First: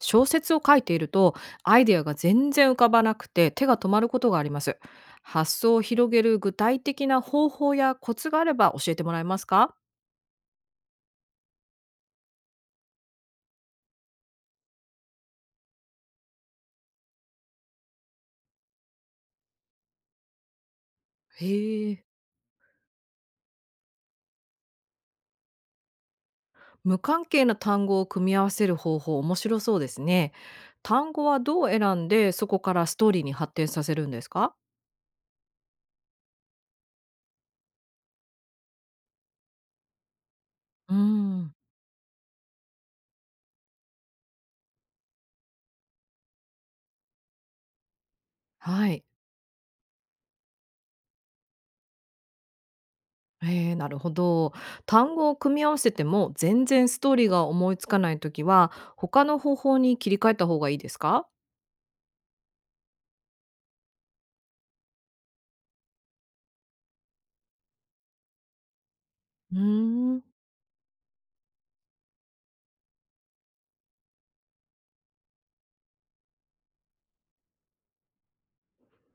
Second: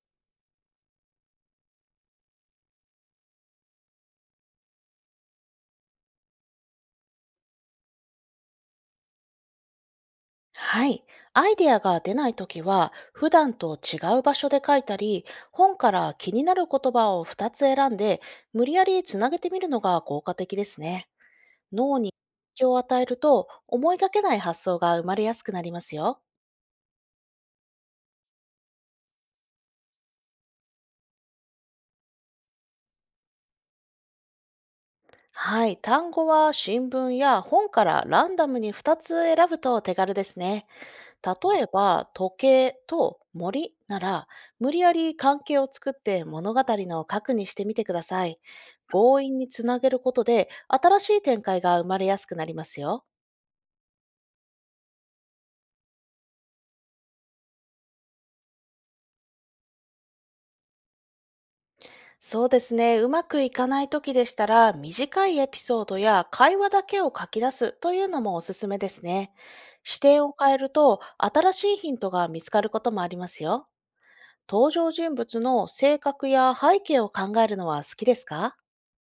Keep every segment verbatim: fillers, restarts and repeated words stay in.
小説を書いていると、アイデアが全然浮かばなくて手が止まることがあります。発想を広げる具体的な方法やコツがあれば教えてもらえますか？はい。アイデアが出ないときは、普段と違う場所で書いたり、本から気になる言葉をふたつ選んで、無理やりつなげてみるのが効果的ですね。へ脳え。に影響を与えると、思いがけない発想が生まれやすくなりますよ。無関係な単語を組み合わせる方法、面白そうですね。単語はどう選んで、そこからストーリーに発展させるんですか？はい。単語は新聞や本からランダムにふたつ選ぶと手軽ですね。うーん。例えば時計と森なら、無理やり関係を作って物語の核にしてみてください。はい。強引につなげることで新しい展開が生まれやすくなりますよ。えー、なるほど。単語を組み合わせても全然ストーリーが思いつかないときは、他の方法に切り替えた方がいいですか？そうですね。うまくいかない時でしたら短いエピソードや会話だけを書き出すというのもおすすめですね。うー視ん。点を変えると新しいヒントが見つかることもありますよ。登場人物の性格や背景を考えるのは好きですか？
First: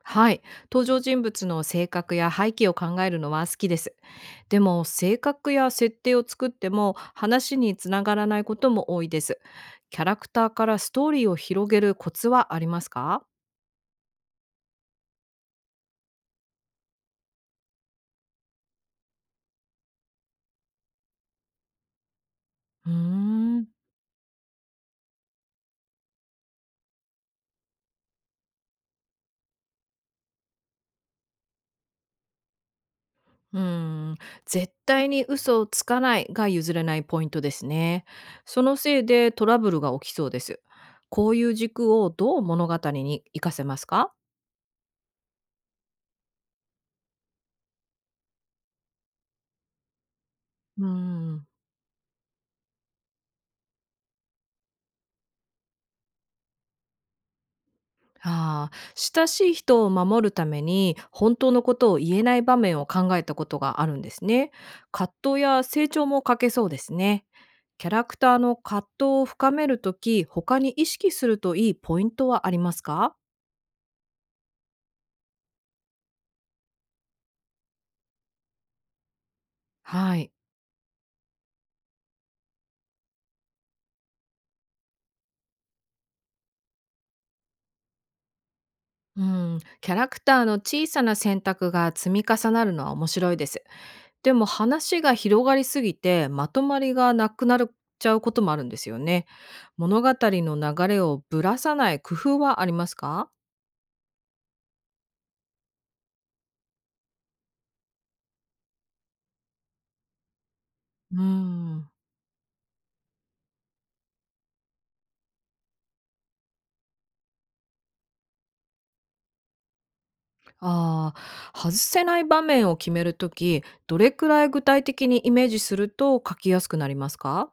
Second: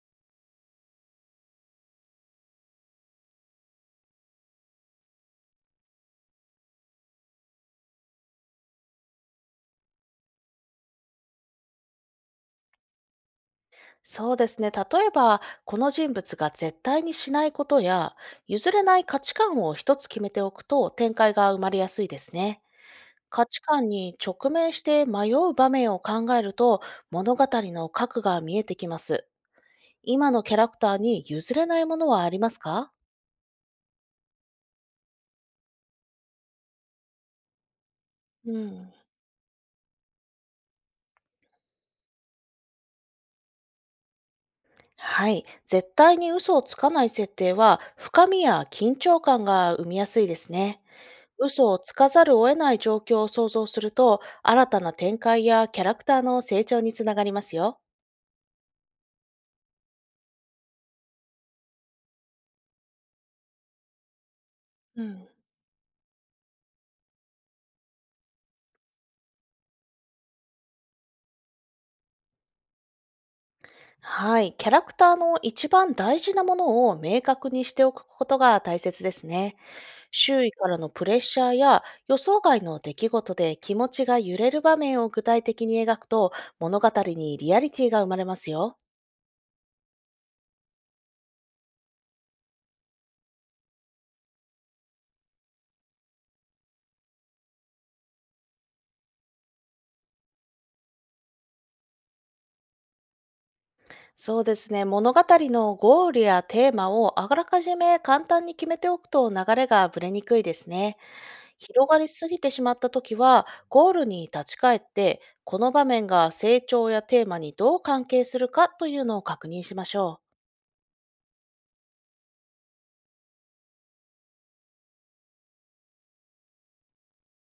はい。登場人物の性格や背景を考えるのは好きです。でも、性格や設定を作っても話につながらないことも多いです。キャラクターからストーリーを広げるコツはありますか？そうですね。例えば、この人物が絶対にしないことや、譲れない価値観を一つ決めておくと展開が生まれやすいですね。うー価値ん。観に直面して迷う場面を考えると、物語の核が見えてきます。今のキャラクターに譲れないものはありますか？うーん、絶対に嘘をつかないが譲れないポイントですね。うそのん。せいでトラブルが起きそうです。こういう軸をどう物語に活かせますか？はい。絶対に嘘をつかない設定は、深みや緊張感が生みやすいですうね。ーん。嘘をつかざるを得ない状況を想像すると、新たな展開やキャラクターの成長につながりますよ。ああ、親しい人を守るために本当のことを言えない場面を考えたことがあるんですね。う葛ん。藤や成長も欠けそうですね。キャラクターの葛藤を深めるとき、他に意識するといいポイントはありますか？はい。キャラクターの一番大事なものを明確にしておくことが大切ですね。はい。周囲からのプレッシャーや予想外の出来事で気持ちが揺れる場面を具体的に描くと、物語にリアリティが生まれますよ。うん、キャラクターの小さな選択が積み重なるのは面白いです。でも、話が広がりすぎてまとまりがなくなっちゃうこともあるんですよね。物語の流れをぶらさない工夫はありますか？そうですね。物語のゴールやテーマをあらかじめ簡単に決めておくと流れがぶれにくいですね。うー広ん。がりすぎてしまった時は、ゴールに立ち返って、この場面が成長やテーマにどう関係するかというのを確認しましょう。ああ、外せない場面を決めるとき、どれくらい具体的にイメージすると書きやすくなりますか？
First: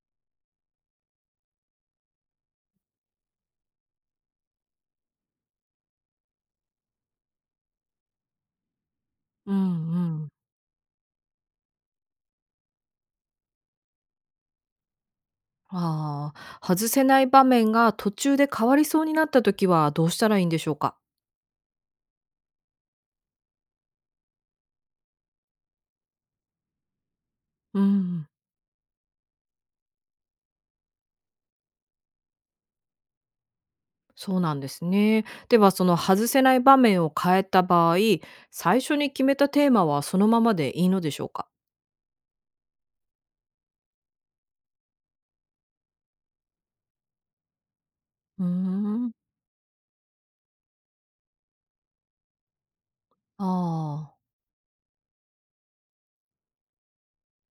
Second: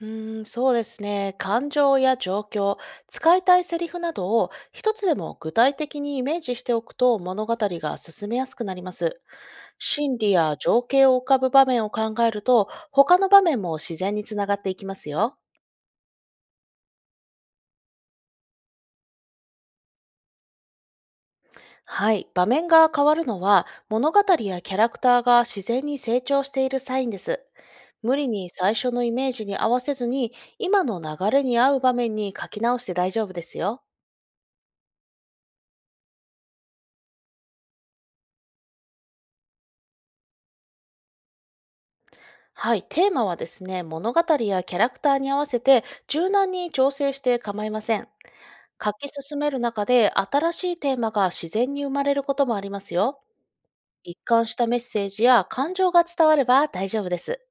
うーん、そうですね。感情や状況、使いたいセリフなどを一つでも具体的にイメージしておくと物語が進めやすくなります。うんう心ん。理や情景を浮かぶ場面を考えると、他の場面も自然につながっていきますよ。ああ、外せない場面が途中で変わりそうになったときはどうしたらいいんでしょうか？はい、場面が変わるのは物語やキャラクターが自然に成長しているサインです。う無ん、理に最初のイメージに合わせずに今の流れに合う場面に書き直して大丈夫ですよ。そうなんですね。ではその外せない場面を変えた場合、最初に決めたテーマはそのままでいいのでしょうか？はい、テーマはですね、物語やキャラクターに合わせて柔軟に調整して構いません。うー書きん、進める中で新しいテーマが自然に生まれることもありますよ。ああ。一貫したメッセージや感情が伝われば大丈夫です。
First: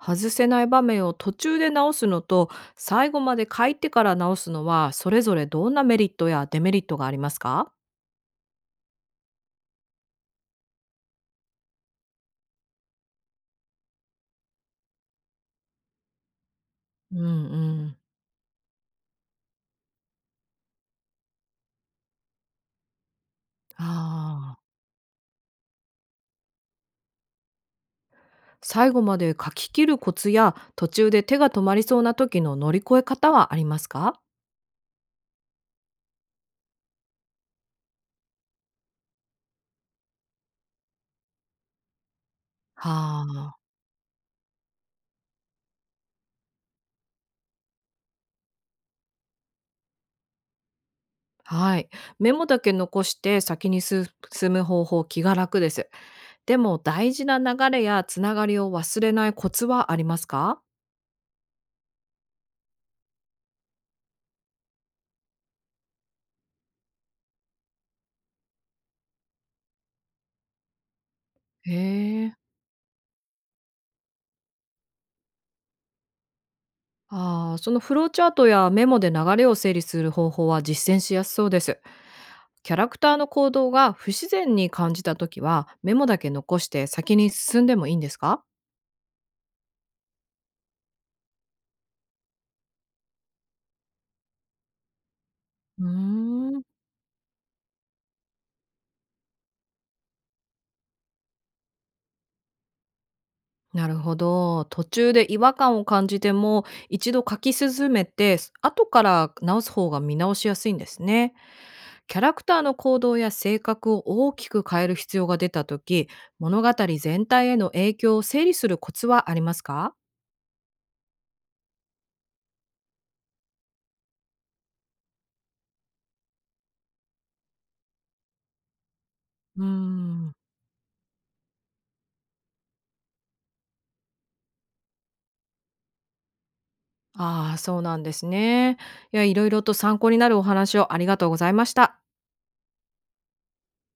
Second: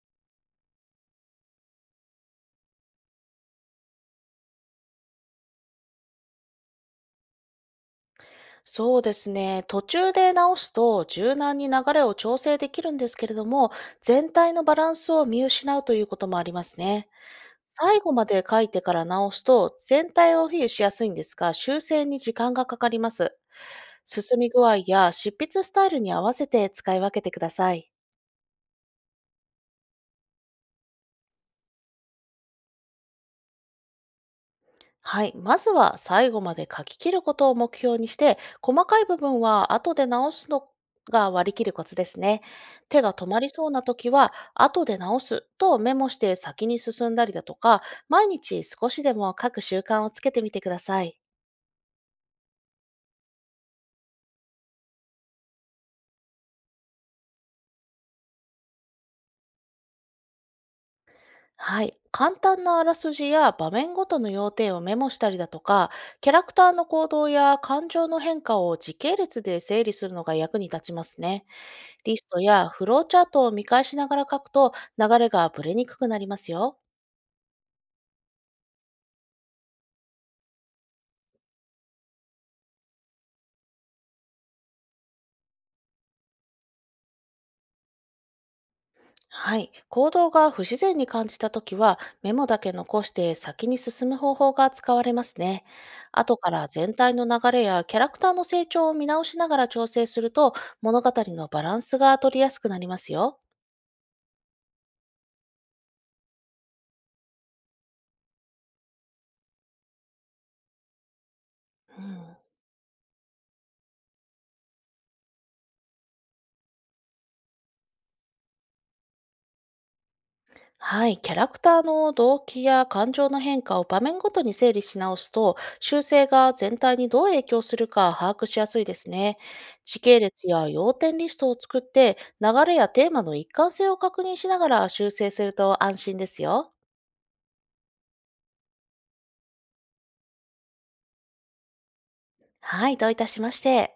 外せない場面を途中で直すのと、最後まで書いてから直すのは、それぞれどんなメリットやデメリットがありますか？そうですね。途中で直すと柔軟に流れを調整できるんですけれども、全体のバランスを見失うということもありますね。うんうん、最後まで書いてから直すと全体を比喩しやすいんですが、修正に時間がかかります。進みああ具ー。合や執筆スタイルに合わせて使い分けてください。最後まで書き切るコツや、途中で手が止まりそうな時の乗り越え方はありますか？はい。まずは最後まで書き切ることを目標にして、細かい部分は後で直すのが割り切るコツですね。は手が止まりあ。そうな時は、後で直すとメモして先に進んだりだとか、毎日少しでも書く習慣をつけてみてください。はい。メモだけ残して先にす進む方法、気が楽です。でも大事な流れやつながりを忘れないコツはありますか？はい。簡単なあらすじや場面ごとの要点をメモしたりだとか、キャラクターの行動や感情の変化を時系列で整理するのが役に立ちますね。へリスえ。トやフローチャートを見返しながら書くと流れがぶれにくくなりますよ。ああ、そのフローチャートやメモで流れを整理する方法は実践しやすそうです。キャラクターの行動が不自然に感じたときは、メモだけ残して先に進んでもいいんですか？はい。行動が不自然に感じたときは、メモだけ残して先に進む方法が使われますね。うー後かん、ら全体の流れやキャラクターの成長を見直しながら調整すると、物語のバランスが取りやすくなりますよ。なるほど。途中で違和感を感じても、一度書き進めて、後から直す方が見直しやすいんですね。うキャラん。クターの行動や性格を大きく変える必要が出たとき、物語全体への影響を整理するコツはありますか？はい、キャラクターの動機や感情の変化を場面ごとに整理し直すと、修正が全体にどう影響するか把握しやすいですね。うー時系ん、列や要点リストを作って、流れやテーマの一貫性を確認しながら修正すると安心ですよ。ああ、そうなんですね。いや、いろいろと参考になるお話をありがとうございました。はい、どういたしまして。